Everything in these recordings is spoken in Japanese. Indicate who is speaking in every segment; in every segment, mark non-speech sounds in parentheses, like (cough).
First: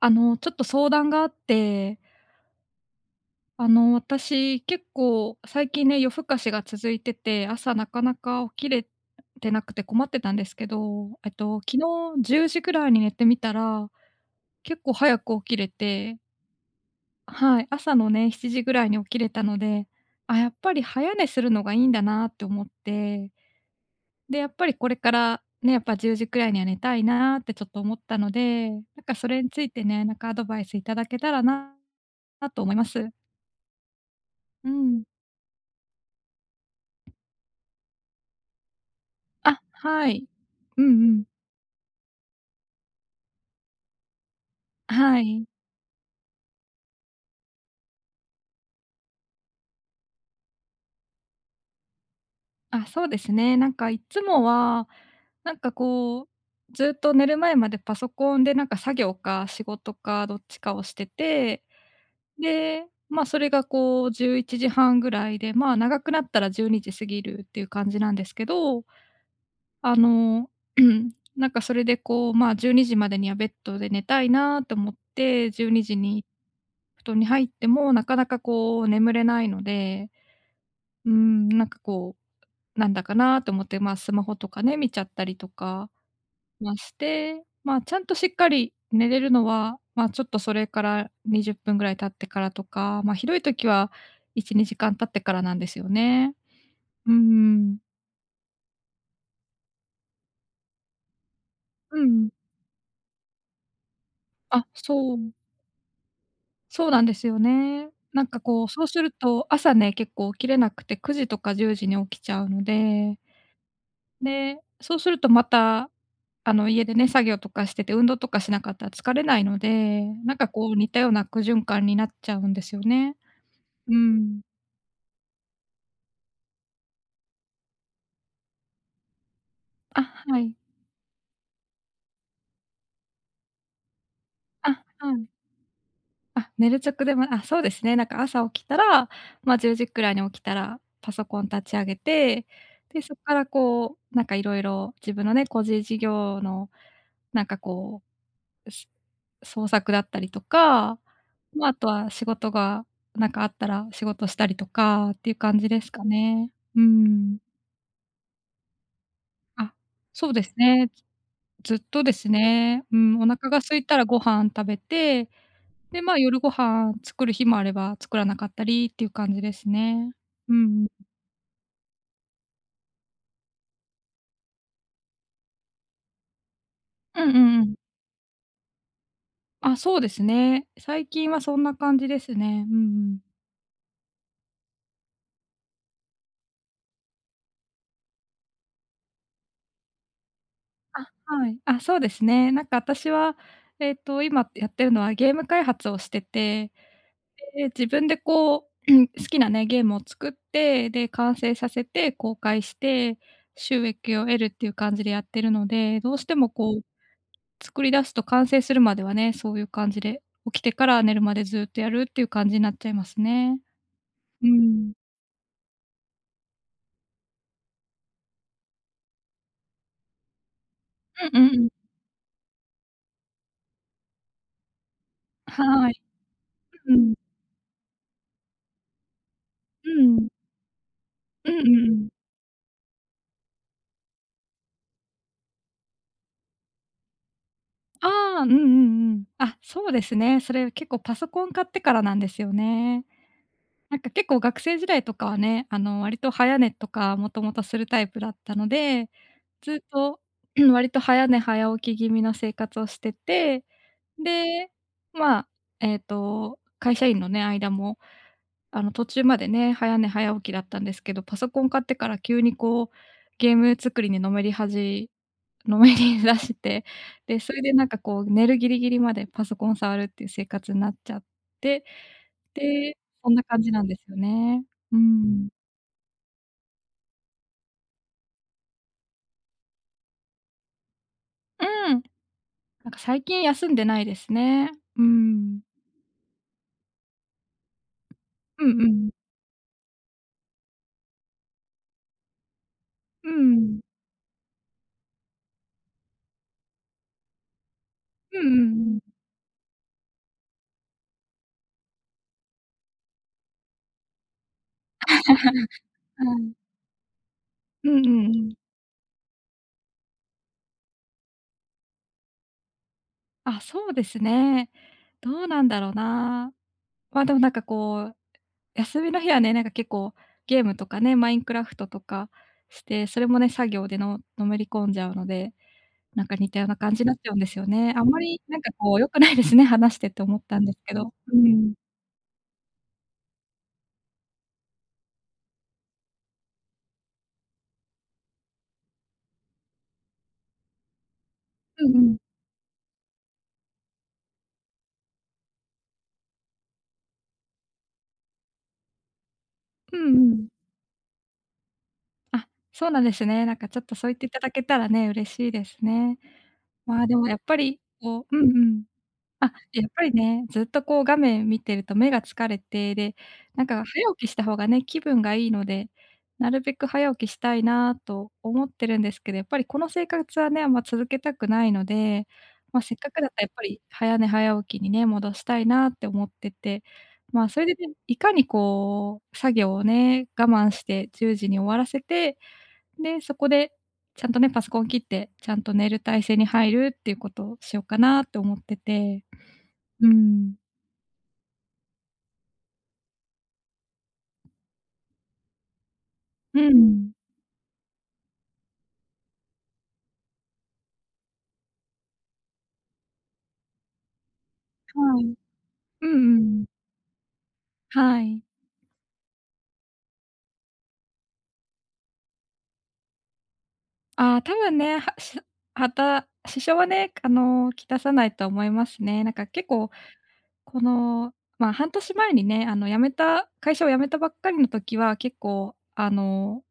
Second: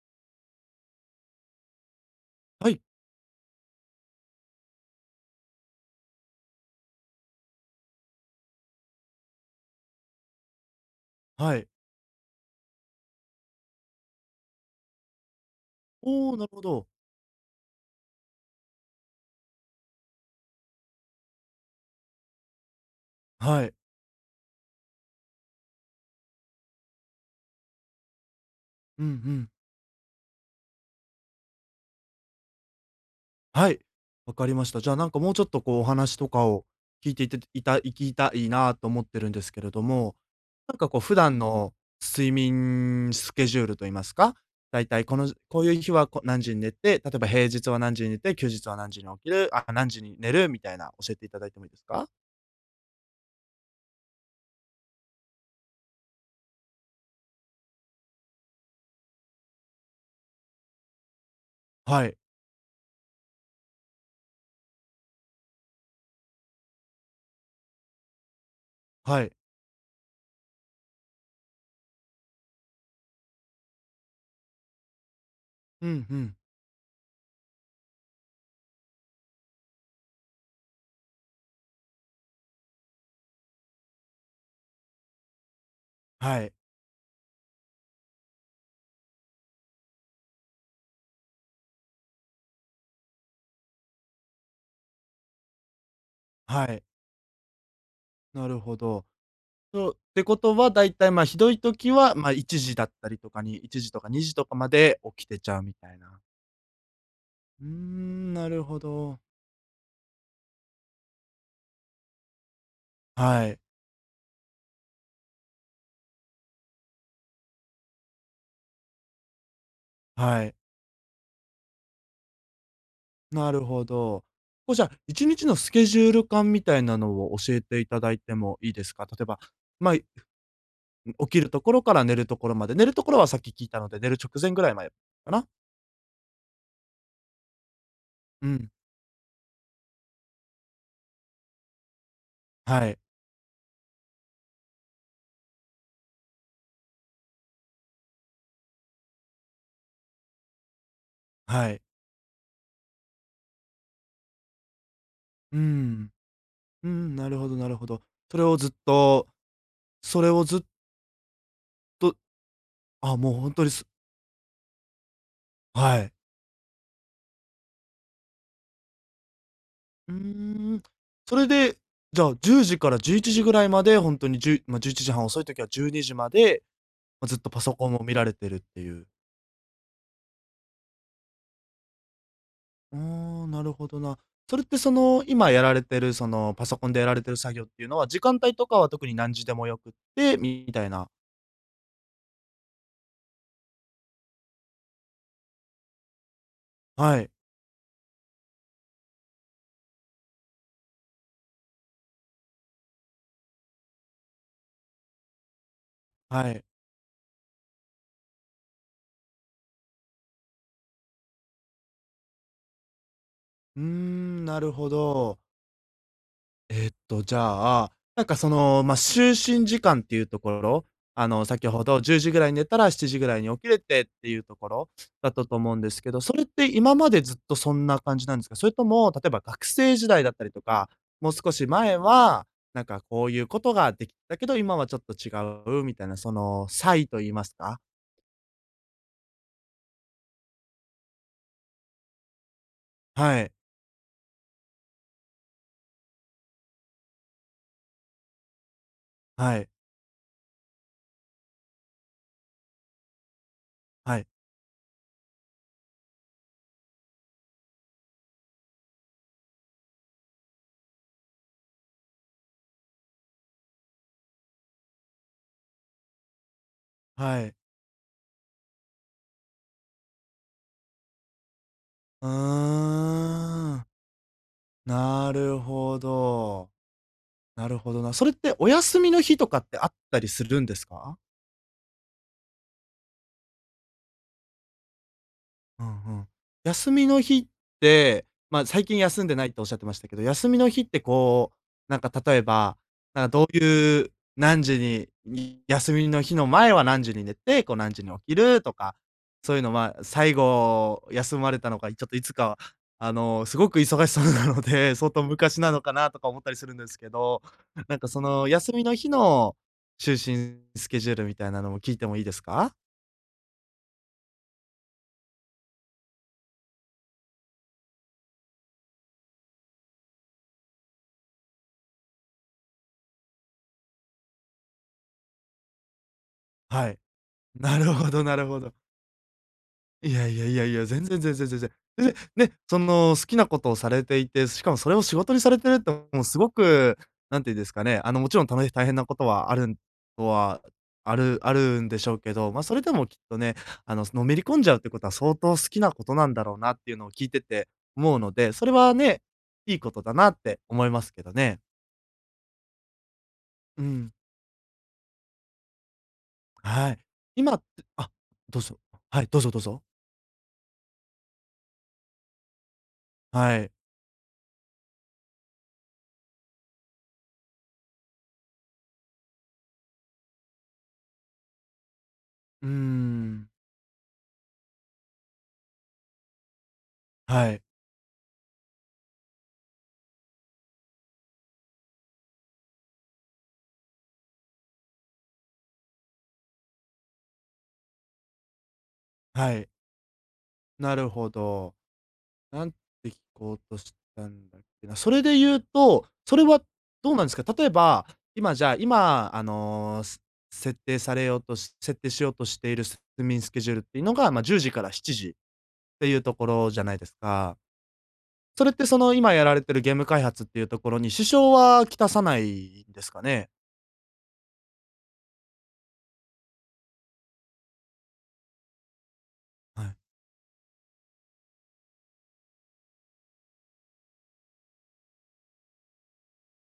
Speaker 1: ちょっと相談があって、
Speaker 2: はい、
Speaker 1: 私、結構最近ね、夜更かしが続いてて、朝なかなか起きれてなくて困ってたんですけど、
Speaker 2: はい。
Speaker 1: 昨日10時ぐらいに寝てみたら、結構早く起きれて、
Speaker 2: おお、なるほど。
Speaker 1: はい、朝のね、7時ぐらいに起きれたので、あ、やっぱり早寝するのがいいんだなって思って、
Speaker 2: はい。
Speaker 1: で、やっぱりこれからね、やっぱ10時くらいには寝たいなってちょっと思ったので、なん
Speaker 2: うんう
Speaker 1: かそれ
Speaker 2: ん。
Speaker 1: についてね、なんかアドバイスいただけたらなと思います。
Speaker 2: はい。わかりま
Speaker 1: う
Speaker 2: した。じゃあ、
Speaker 1: ん。
Speaker 2: なんかもうちょっとこうお話とかを聞いていていた聞きたいなと思ってるんですけ
Speaker 1: あ、
Speaker 2: れど
Speaker 1: は
Speaker 2: も、
Speaker 1: い。
Speaker 2: なん
Speaker 1: うん
Speaker 2: かこう
Speaker 1: う
Speaker 2: 普
Speaker 1: ん。
Speaker 2: 段の睡眠スケジュールと言いますか、だいたいこ
Speaker 1: は
Speaker 2: の
Speaker 1: い。
Speaker 2: こういう日はこ何時に寝て、例えば平日は何時に寝て、休日は何時に起きる、あ、何時に寝るみたいな教えていただいてもいいですか？
Speaker 1: あ、そうですね。なんかいつもは、なんかこう、ずっと寝る前までパソコンでなんか作業か仕事かどっちかをしてて、
Speaker 2: はい、
Speaker 1: で、まあ、それがこう11時半ぐらいで、まあ、長くなったら12時過ぎるっていう感じなんですけど、
Speaker 2: はい。
Speaker 1: あの、(clears throat) なんかそれでこう、まあ、12時までにはベッドで寝たいなと思って、12
Speaker 2: う
Speaker 1: 時
Speaker 2: ん
Speaker 1: に
Speaker 2: う
Speaker 1: じに
Speaker 2: ん。
Speaker 1: 布団に入ってもなかなかこう眠れないので、うーん、なんかこう、なんだかなと思って、まあ、スマホとかね、見ちゃったりとか、
Speaker 2: はい、
Speaker 1: まあ、して、まあ、ちゃんとしっかり寝れるのは、まあ、ちょっとそれから20分ぐらい経ってからとか、まあ、ひどい時は1、2時間経ってからなんですよね。
Speaker 2: はい。
Speaker 1: うんうん。
Speaker 2: なるほど。そう、ってことは、だいたい、まあ、ひどい時は、まあ、1時だったりとかに1時とか2時とか
Speaker 1: あ、
Speaker 2: まで
Speaker 1: そう、
Speaker 2: 起きてちゃうみたいな。
Speaker 1: そうなんですよ
Speaker 2: うー
Speaker 1: ね。なん
Speaker 2: ん、
Speaker 1: か
Speaker 2: な
Speaker 1: こ
Speaker 2: る
Speaker 1: う、
Speaker 2: ほ
Speaker 1: そうする
Speaker 2: ど。
Speaker 1: と、朝ね、結構起きれなくて9時とか10時に起きちゃうので
Speaker 2: はい、
Speaker 1: で、そうするとまた、家でね、作業とかしてて、運動とかしなかったら疲れないので、なん
Speaker 2: は
Speaker 1: か
Speaker 2: い、
Speaker 1: こう似たような悪循環になっちゃうんですよね。
Speaker 2: なるほ
Speaker 1: う
Speaker 2: ど。
Speaker 1: ん。
Speaker 2: こう、じゃあ、1日のスケジュール感みたいなのを教えていただいてもいいですか？例えば、まあ、
Speaker 1: あ、はい。
Speaker 2: 起きるところから寝るところまで、寝るところはさっき聞いたので、寝る直前ぐらい
Speaker 1: あ、
Speaker 2: まで
Speaker 1: はい。
Speaker 2: かな？
Speaker 1: あ、寝る直でもあ、そうですね、なんか
Speaker 2: う
Speaker 1: 朝起き
Speaker 2: ん、
Speaker 1: たら、ま、10時くらいに起きたら、パソコン立ち上げて、
Speaker 2: はい、
Speaker 1: で、そっからこう、なんか色々自分のね、個人事業のなんかこうし創作だったりとか、まあ、
Speaker 2: は
Speaker 1: あ
Speaker 2: い。
Speaker 1: とは仕事がなんかあったら仕事したりとかっていう
Speaker 2: う
Speaker 1: 感
Speaker 2: ー
Speaker 1: じですか
Speaker 2: ん、
Speaker 1: ね。うー
Speaker 2: うん、な
Speaker 1: ん。
Speaker 2: るほどなるほど。それをずっと、
Speaker 1: あ、
Speaker 2: そ
Speaker 1: そ
Speaker 2: れ
Speaker 1: うで
Speaker 2: を
Speaker 1: す
Speaker 2: ずっ
Speaker 1: ね。ずっとで
Speaker 2: と
Speaker 1: すね。うん、
Speaker 2: あ、
Speaker 1: お
Speaker 2: もうほ
Speaker 1: 腹
Speaker 2: ん
Speaker 1: が
Speaker 2: とに
Speaker 1: 空い
Speaker 2: す
Speaker 1: たらご飯食べて、
Speaker 2: は
Speaker 1: で、
Speaker 2: い。
Speaker 1: まあ、夜ご飯作る日もあれば作らなかったりっていう感じですね。
Speaker 2: うー
Speaker 1: うんう
Speaker 2: ん。
Speaker 1: ん。
Speaker 2: それで、じゃあ10時から11時ぐらいまで、ほんとに10ま、11時半、遅い時は12時まで、
Speaker 1: う
Speaker 2: ま、
Speaker 1: んう
Speaker 2: ずっと
Speaker 1: ん
Speaker 2: パ
Speaker 1: うん。
Speaker 2: ソコンを見られてるっていう。
Speaker 1: あ、そうですね。最近はそんな感じですね。うんう
Speaker 2: うー
Speaker 1: ん。
Speaker 2: ん、なるほどな。それってその、今やられてる、その、パソコンでやられてる作業っていうのは、時間帯とかは特に何時でもよくって、みたいな。
Speaker 1: あ、はい。あ、そうですね。なんか私は、今やってるのはゲーム開発をしてて、
Speaker 2: はい、
Speaker 1: で、自分でこう、(clears throat) 好きなね、ゲームを作って、で、完成させて公開して、収益を得るっていう感じでやってるので、どうしても
Speaker 2: はい。
Speaker 1: こう、作り出すと完成するまではね、そういう感じで、起きてから寝るまでずっとやるっていう感じになっちゃいますね。
Speaker 2: うーん、
Speaker 1: う
Speaker 2: なるほ
Speaker 1: ん。
Speaker 2: ど。えっと、じゃあ、就寝時間っていうところ、あ
Speaker 1: う
Speaker 2: の、
Speaker 1: んうんう
Speaker 2: 先
Speaker 1: ん。
Speaker 2: ほど10時ぐらいに寝たら7時ぐらいに起きれてっていうところだったと思うんで
Speaker 1: はい。
Speaker 2: すけど、それって
Speaker 1: う
Speaker 2: 今ま
Speaker 1: ん。
Speaker 2: でずっとそんな感じなんですか？それとも、例えば学
Speaker 1: う
Speaker 2: 生時代
Speaker 1: ん。
Speaker 2: だったりとか、もう
Speaker 1: う
Speaker 2: 少
Speaker 1: んう
Speaker 2: し
Speaker 1: んう
Speaker 2: 前
Speaker 1: ん。
Speaker 2: は、なんかこういうことができたけど、今はちょっと違うみたいな、その差異と言いますか？
Speaker 1: ああ、うんうんうん。あ、そうですね。それ結構パソコン買ってからなんですよね。
Speaker 2: はい、
Speaker 1: なんか結構学生時代とかはね、割と早寝とかもともとするタイプだったので、
Speaker 2: はい、
Speaker 1: ずっと (clears throat) 割と早寝早起き気味の生活をしてて、
Speaker 2: はい、
Speaker 1: で、まあ、会社員のね、間も、途中までね、早寝早起きだったんですけど、パソコン買ってから急にこう、ゲーム作りにのめり出して、(laughs) で、
Speaker 2: は
Speaker 1: そ
Speaker 2: い。
Speaker 1: れでなんかこう寝るギリギリまでパソコン触るっていう生活になっちゃって、
Speaker 2: うー
Speaker 1: で、そんな感じなん
Speaker 2: ん、
Speaker 1: ですよね。う
Speaker 2: な
Speaker 1: ん。
Speaker 2: るほど。なるほどな。それってお休みの日とかってあったりするんですか？
Speaker 1: うん、なんか最近休んでないですね。うん。
Speaker 2: うんうん。休みの日って、ま
Speaker 1: う
Speaker 2: あ、
Speaker 1: んう
Speaker 2: 最近
Speaker 1: ん。
Speaker 2: 休んでないっておっしゃってましたけど、休みの日ってこう、なんか例えば、なん
Speaker 1: う
Speaker 2: かどう
Speaker 1: ん。
Speaker 2: いう何時に、に休みの日の前は何時に寝て、こう何時に起き
Speaker 1: うんう
Speaker 2: る
Speaker 1: ん
Speaker 2: とか、
Speaker 1: うん。
Speaker 2: そういうのは、最後休まれたのが、ちょっといつか、あの、すごく忙しそうなので、相当昔なのかなと
Speaker 1: は
Speaker 2: か思った
Speaker 1: い。
Speaker 2: りするんですけど、
Speaker 1: う
Speaker 2: な
Speaker 1: ん
Speaker 2: ん
Speaker 1: う
Speaker 2: かそ
Speaker 1: んう
Speaker 2: の
Speaker 1: ん。
Speaker 2: 休みの日の就寝スケジュールみたいなのも聞いてもいいですか？
Speaker 1: あ、そうですね。どうなんだろうな。ま、でもなんかこう、休みの日はね、なんか結構ゲームとかね、マインクラフトとかして、それもね、作業でののめり込んじゃうので、なんか似たような
Speaker 2: は
Speaker 1: 感
Speaker 2: い。
Speaker 1: じになっちゃうんですよ
Speaker 2: なる
Speaker 1: ね。あん
Speaker 2: ほ
Speaker 1: ま
Speaker 2: どな
Speaker 1: り
Speaker 2: る
Speaker 1: な
Speaker 2: ほ
Speaker 1: んか
Speaker 2: ど。
Speaker 1: こう良くないですね、話して
Speaker 2: い
Speaker 1: て
Speaker 2: や
Speaker 1: 思
Speaker 2: い
Speaker 1: っ
Speaker 2: やい
Speaker 1: たん
Speaker 2: や
Speaker 1: で
Speaker 2: い
Speaker 1: す
Speaker 2: や、
Speaker 1: け
Speaker 2: 全
Speaker 1: ど。
Speaker 2: 然全
Speaker 1: う
Speaker 2: 然全然。
Speaker 1: ん。
Speaker 2: 全然、ね、その、好きなことをされていて、しかもそれを仕事にされてるって、もうすごく、なんて言うんですかね、あの、もちろん大変なことはあるんとは、あるある
Speaker 1: う
Speaker 2: ん
Speaker 1: んう
Speaker 2: でしょ
Speaker 1: ん。
Speaker 2: うけど、まあ、それでもきっとね、あの、のめり込んじゃうってことは相当好きなことなんだろうなっていうのを聞いてて思うので、それはね、いいこ
Speaker 1: う
Speaker 2: とだ
Speaker 1: んう
Speaker 2: なっ
Speaker 1: ん。
Speaker 2: て思いますけどね。
Speaker 1: あ、そうなんですね。なんかちょ
Speaker 2: う
Speaker 1: っとそう
Speaker 2: ん、
Speaker 1: 言っていただけたらね、嬉しいですね。
Speaker 2: はい。
Speaker 1: まあ、でもやっ
Speaker 2: 今
Speaker 1: ぱ
Speaker 2: っ
Speaker 1: り
Speaker 2: て
Speaker 1: こう、うん
Speaker 2: どう
Speaker 1: う
Speaker 2: ぞ。
Speaker 1: ん。
Speaker 2: はい、どうぞ
Speaker 1: あ、
Speaker 2: どうぞ。
Speaker 1: やっぱりね、ずっとこう画面見てると目が疲れて、で、
Speaker 2: は
Speaker 1: なん
Speaker 2: い。
Speaker 1: か早起きした方がね、気分がいいので、なるべく早起きしたいなと思ってるんですけど、やっぱりこの生活はね、あんま続けたくないので、
Speaker 2: うー
Speaker 1: まあ、せっかくだったらや
Speaker 2: ん。
Speaker 1: っぱり早寝早起きにね、戻したいなって思ってて、まあ、
Speaker 2: は
Speaker 1: そ
Speaker 2: い、
Speaker 1: れでね、いかにこう作業をね、我慢して10時に終わらせて、で、そこでちゃんとね、パソコン切って、ちゃんと寝る体制に入るっていうことをしようかなと思ってて。
Speaker 2: はい、
Speaker 1: うん。
Speaker 2: なるほど。なんて聞こうとしたんだっけな。それで言うと、それ
Speaker 1: う
Speaker 2: は
Speaker 1: ん。
Speaker 2: どうなんですか？例えば、今、設定しようとしている睡眠スケジュールっていうのが、ま、10時から7
Speaker 1: は
Speaker 2: 時
Speaker 1: い。
Speaker 2: っ
Speaker 1: う
Speaker 2: ていうと
Speaker 1: んう
Speaker 2: こ
Speaker 1: ん。
Speaker 2: ろじゃないですか。
Speaker 1: はい。
Speaker 2: それってその、今やられてるゲーム開発っていうところに支障はきたさないんですかね？
Speaker 1: ああ、多分ね、はしはた支障はね、きたさないと思いますね。なんか結
Speaker 2: は
Speaker 1: 構、
Speaker 2: い。
Speaker 1: この、まあ、半年前にね、あの辞めた会社を辞めたばっかりの時は、結構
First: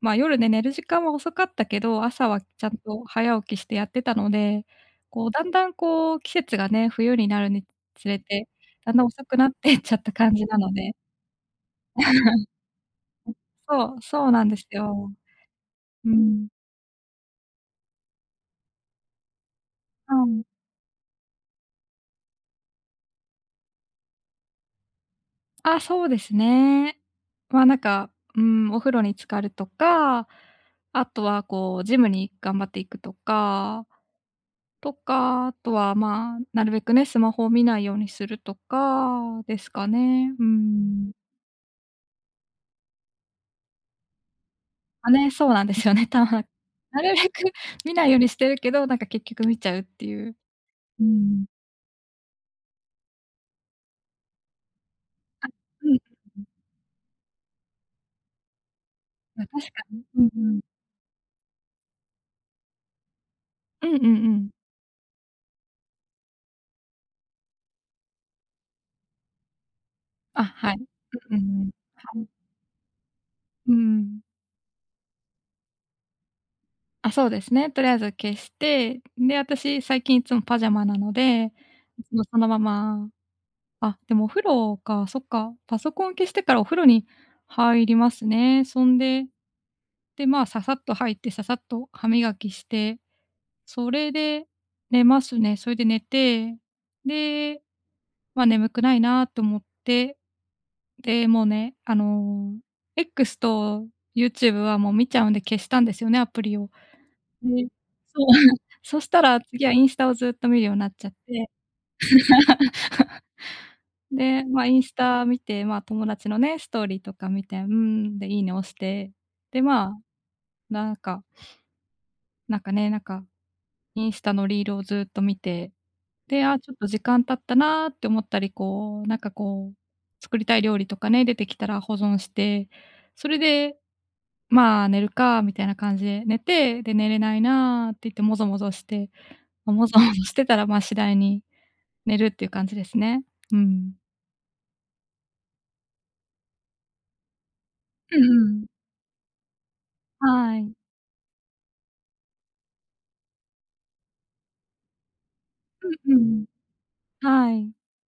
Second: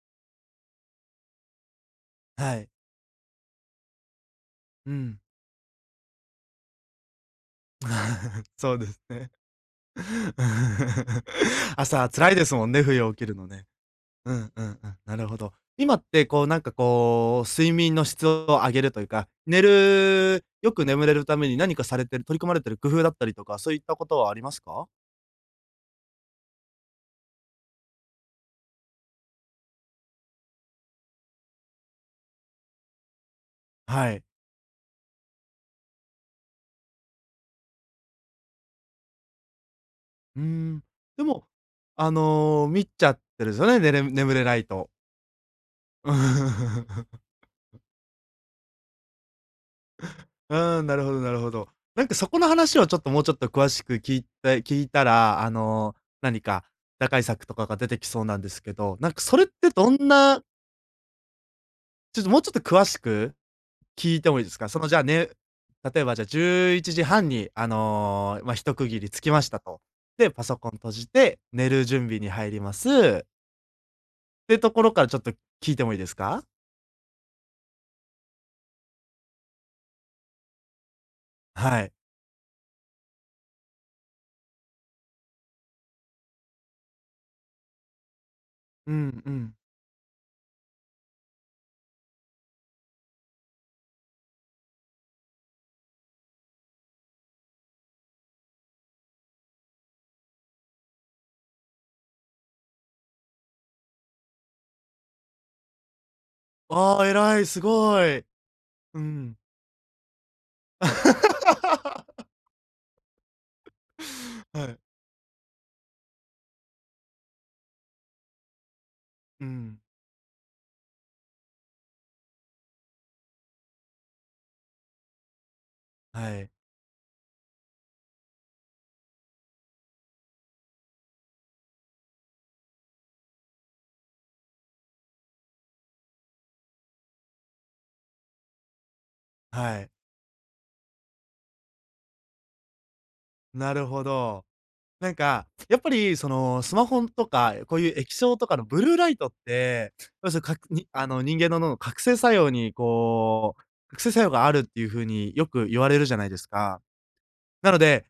Speaker 1: まあ、夜ね、寝る時間は遅かったけど、朝は
Speaker 2: は
Speaker 1: ちゃ
Speaker 2: い。
Speaker 1: んと早起きしてやってたので、
Speaker 2: うん。
Speaker 1: こうだんだんこう季節がね、冬になるにつれ
Speaker 2: (laughs)
Speaker 1: て、
Speaker 2: そうで
Speaker 1: だん
Speaker 2: す
Speaker 1: だん遅
Speaker 2: ね。
Speaker 1: くなってっちゃった感じなので、
Speaker 2: (laughs) 朝辛いですもんね、冬起きるのね。
Speaker 1: そう、そう
Speaker 2: う
Speaker 1: なん
Speaker 2: ん
Speaker 1: で
Speaker 2: う
Speaker 1: す
Speaker 2: んうん、
Speaker 1: よ。
Speaker 2: なるほど。今っ
Speaker 1: う
Speaker 2: て、こう、
Speaker 1: ん。
Speaker 2: なんか、こう、睡眠の質を上げるというか、寝
Speaker 1: うん。
Speaker 2: るよく眠れるために何かされてる、取り組まれてる工夫だったりとか、そういったことはありますか？
Speaker 1: あ、そうですね。まあ、なんか、うん、お風呂に浸かるとか、あとはこうジムに頑張っていくとか、
Speaker 2: はい。
Speaker 1: あとは、まあ、なるべくね、スマホを見ないようにするとかですかね。
Speaker 2: うー
Speaker 1: う
Speaker 2: ん。
Speaker 1: ん。
Speaker 2: でも、あの、見ちゃってるんですよね、眠れないと。
Speaker 1: まあ、ね、そうなんですよ
Speaker 2: (laughs)
Speaker 1: ね。(laughs)
Speaker 2: うん、
Speaker 1: なるべく (laughs) 見ないようにしてるけど、なんか結局見ちゃうっていう。
Speaker 2: うん、なる
Speaker 1: う
Speaker 2: ほどなる
Speaker 1: ん。
Speaker 2: ほど。なんか、そこの話をちょっと、もうちょっと詳しく聞いたら、
Speaker 1: あ、
Speaker 2: あ
Speaker 1: う
Speaker 2: の、
Speaker 1: ん、
Speaker 2: 何か打開策とかが出てきそうなんですけど、なんか、それ
Speaker 1: ま
Speaker 2: っ
Speaker 1: 確
Speaker 2: て
Speaker 1: か
Speaker 2: ど
Speaker 1: に。
Speaker 2: ん
Speaker 1: うん
Speaker 2: な、
Speaker 1: うん。
Speaker 2: ちょっと、もうちょっと詳しく
Speaker 1: うんうんう
Speaker 2: 聞いてもいい
Speaker 1: ん。
Speaker 2: ですか？そのじゃあね、例えばじゃあ11時半にあの、ま、一区切りつきましたと。で、
Speaker 1: あ、
Speaker 2: パソコ
Speaker 1: は
Speaker 2: ン
Speaker 1: い。
Speaker 2: 閉じ
Speaker 1: うんう
Speaker 2: て
Speaker 1: んう
Speaker 2: 寝
Speaker 1: ん。
Speaker 2: る準備
Speaker 1: はい。
Speaker 2: に入ります。っ
Speaker 1: うん。
Speaker 2: てところからちょっと聞いてもいいですか？
Speaker 1: あ、そうですね。とりあえず消して、で、私最近いつもパジャマなので、
Speaker 2: はい。
Speaker 1: もうそのまま、あ、でもお風呂か、そっか、パソコン消してからお風呂に入りますね。そ
Speaker 2: う
Speaker 1: ん
Speaker 2: ん
Speaker 1: で、
Speaker 2: うん。
Speaker 1: で、まあ、ささっと入って、ささっと歯磨きして、それで寝ますね。それで寝て、で、まあ、眠くないなと思って、で、もうね、X と YouTube はもう見ちゃうんで消したんですよね、アプリを。
Speaker 2: ああ、偉い、す
Speaker 1: で、
Speaker 2: ご
Speaker 1: そ
Speaker 2: い。
Speaker 1: う、(laughs) そ
Speaker 2: う
Speaker 1: した
Speaker 2: ん。
Speaker 1: ら次はインスタをずっと見るようになっちゃって、
Speaker 2: (laughs)
Speaker 1: (laughs) で、ま
Speaker 2: は
Speaker 1: あ、イ
Speaker 2: い。
Speaker 1: ンスタ見て、まあ、友達のね、ストーリーとか見て、うーん、で、いいね押して、
Speaker 2: う
Speaker 1: で、
Speaker 2: ん。
Speaker 1: まあ、なんかなんかね、なんかインスタのリールをずっと見て、
Speaker 2: は
Speaker 1: で、
Speaker 2: い。
Speaker 1: あ、ちょっと時間経ったなーって思ったり、こう、なんかこう、作りたい料理とかね、出てきたら保存して、それで、まあ、寝るかみたいな感じで寝て、で、寝れないなーって言ってもぞもぞして
Speaker 2: は
Speaker 1: もわ
Speaker 2: い。
Speaker 1: ざわざしてたら、まあ、次第に寝るっていう感じですね。う
Speaker 2: なる
Speaker 1: ん。
Speaker 2: ほど。なんか、やっぱりその、スマホとか、こういう液
Speaker 1: うん
Speaker 2: 晶とかの
Speaker 1: う
Speaker 2: ブ
Speaker 1: ん。
Speaker 2: ルーライトって、要するにか
Speaker 1: は
Speaker 2: く
Speaker 1: い。
Speaker 2: にあの、人間の脳の覚醒作用にこう、覚醒作用があるっていう風によく言わ
Speaker 1: う
Speaker 2: れる
Speaker 1: ん。
Speaker 2: じゃ
Speaker 1: う
Speaker 2: ないで
Speaker 1: ん
Speaker 2: すか。
Speaker 1: うん。は
Speaker 2: な
Speaker 1: い。
Speaker 2: ので、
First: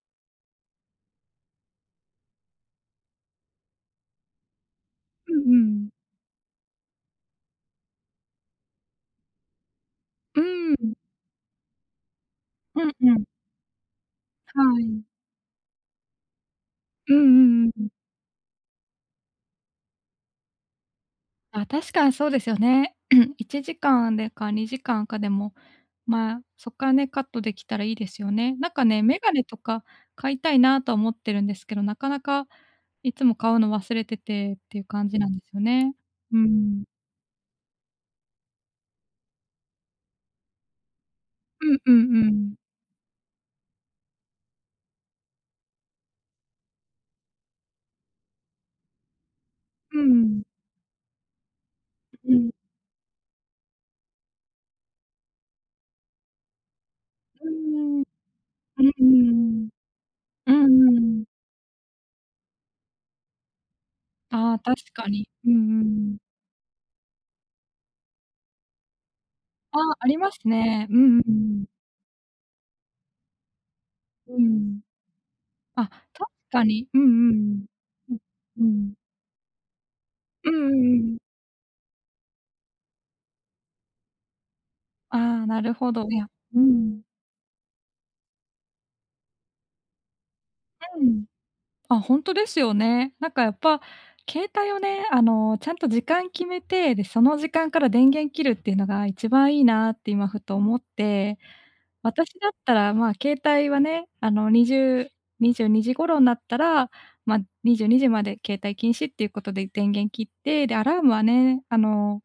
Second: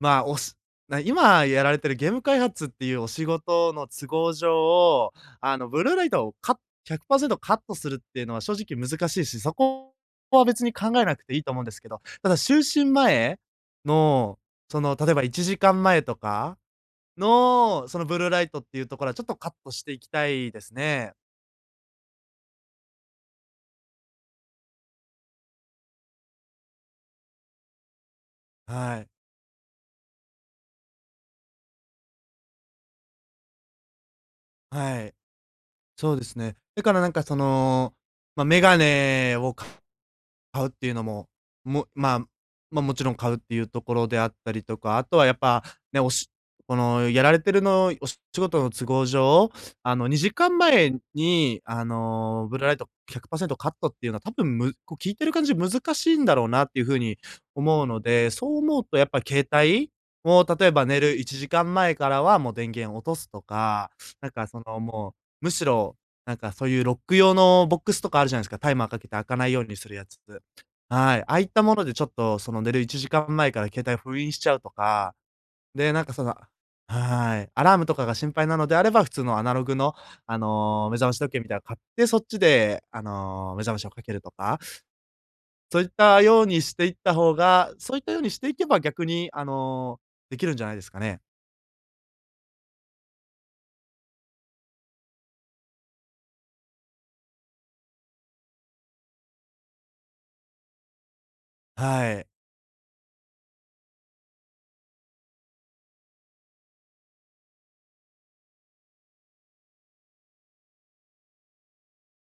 Speaker 2: まあ、おしな今やられてるゲーム開発っていうお仕事の都合上、
Speaker 1: うん
Speaker 2: あ
Speaker 1: う
Speaker 2: の、ブ
Speaker 1: ん。
Speaker 2: ルーライトをカッ100%カットするっていうのは正直難しいし、そこ
Speaker 1: う
Speaker 2: は別
Speaker 1: ー
Speaker 2: に考
Speaker 1: ん。
Speaker 2: えなくていいと思うんですけど、ただ就
Speaker 1: うん
Speaker 2: 寝
Speaker 1: うん。
Speaker 2: 前の、
Speaker 1: は
Speaker 2: その、
Speaker 1: い。
Speaker 2: 例えば1時間前とか
Speaker 1: うんうんうんうん。
Speaker 2: の、そのブルーライトっていうところはちょっとカットしていきたいですね。
Speaker 1: あ、確かにそうですよね。(clears throat) 1時間でか2時間かでも、まあ、そっからね、カットできたらいいですよね。なんか
Speaker 2: は
Speaker 1: ね、
Speaker 2: い。
Speaker 1: メガネとか買いたいなとは思ってるんですけど、なかなかいつも買うの忘れててっていう
Speaker 2: は
Speaker 1: 感
Speaker 2: い。
Speaker 1: じなんですよね。
Speaker 2: そうです
Speaker 1: う
Speaker 2: ね。だ
Speaker 1: ん。
Speaker 2: からなんかその、ま、メガネを買うっていうのも、
Speaker 1: うん
Speaker 2: も
Speaker 1: う
Speaker 2: ま
Speaker 1: ん
Speaker 2: あ、
Speaker 1: うん。
Speaker 2: ま、もちろん買うっていうところであったりとか、あとはやっぱ、ね、おしこのやられてるのお仕事の都合上、あ
Speaker 1: う
Speaker 2: の、2
Speaker 1: ん。
Speaker 2: 時間前に、あ
Speaker 1: う
Speaker 2: の、
Speaker 1: ん。
Speaker 2: ブルーライト100%カットっていうのは多分こう聞いてる感じ難しいんだろうなっていう風に
Speaker 1: う
Speaker 2: 思う
Speaker 1: ー
Speaker 2: の
Speaker 1: ん。
Speaker 2: で、そう思
Speaker 1: う
Speaker 2: う
Speaker 1: ん
Speaker 2: と
Speaker 1: う
Speaker 2: やっぱ携
Speaker 1: ん。
Speaker 2: 帯を
Speaker 1: うん
Speaker 2: 例えば
Speaker 1: う
Speaker 2: 寝る
Speaker 1: ん。
Speaker 2: 1時間前からはもう電源落とすとか、なんか
Speaker 1: ああ、
Speaker 2: そ
Speaker 1: 確
Speaker 2: の
Speaker 1: か
Speaker 2: も
Speaker 1: に。
Speaker 2: う、
Speaker 1: う
Speaker 2: むし
Speaker 1: んう
Speaker 2: ろ、
Speaker 1: ん。
Speaker 2: なんかそういうロック用のボックスとかあるじゃないですか、タイマーかけて開かないように
Speaker 1: あ
Speaker 2: する
Speaker 1: あ、
Speaker 2: や
Speaker 1: あり
Speaker 2: つ。
Speaker 1: ますね。うん
Speaker 2: は
Speaker 1: うん
Speaker 2: い。あ
Speaker 1: う
Speaker 2: あいった
Speaker 1: ん。
Speaker 2: ものでちょっと、その、寝る1時間前から携帯封印
Speaker 1: う
Speaker 2: しちゃうと
Speaker 1: ん。
Speaker 2: か、
Speaker 1: あ、
Speaker 2: で、なんか、そ
Speaker 1: 確
Speaker 2: の
Speaker 1: かに。うんう
Speaker 2: はい。ア
Speaker 1: ん
Speaker 2: ラームとか
Speaker 1: うん。
Speaker 2: が心配な
Speaker 1: うん。
Speaker 2: の
Speaker 1: う
Speaker 2: であれ
Speaker 1: ん。
Speaker 2: ば、普通のアナログの、あ
Speaker 1: うんうん
Speaker 2: の、
Speaker 1: う
Speaker 2: 目覚ま
Speaker 1: ん。
Speaker 2: し時計みたいなの買って、そっちで、あの、目覚ましをかけるとか、
Speaker 1: ああ、なる
Speaker 2: そういっ
Speaker 1: ほど。い
Speaker 2: た
Speaker 1: や、
Speaker 2: よう
Speaker 1: う
Speaker 2: にしていっ
Speaker 1: ん。
Speaker 2: た方がそういったようにしていけば逆に、あの、できるんじゃないですか
Speaker 1: う
Speaker 2: ね。
Speaker 1: ん。あ、ほんとですよね。なんかやっぱ、携帯をね、ちゃんと時間決めて、で、その時間から電源切るっていうのが一番いいなって今ふと思って、
Speaker 2: はい。
Speaker 1: 私だったら、まあ、携帯はね、2 0 2時頃になったら、まあ、22時まで携帯禁止っていうことで電源切って、で、アラームはね、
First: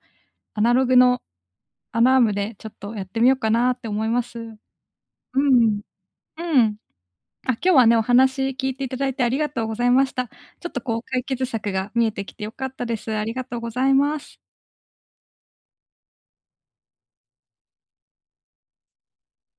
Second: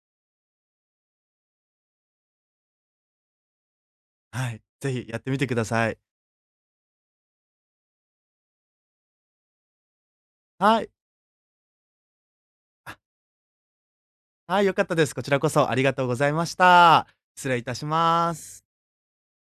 Speaker 1: アナログのアラームでちょっとやってみようかなって思いま
Speaker 2: は
Speaker 1: す。
Speaker 2: い。ぜひやってみ
Speaker 1: う
Speaker 2: てくだ
Speaker 1: ん。
Speaker 2: さい。
Speaker 1: うん。あ、今日はね、お話聞いていただいてありがとうございました。ちょっと
Speaker 2: はい。
Speaker 1: こう解決策が見えてきて良かったです。ありがとうございます。
Speaker 2: はい、良かったです。こちらこそありがとうございました。失礼いたします。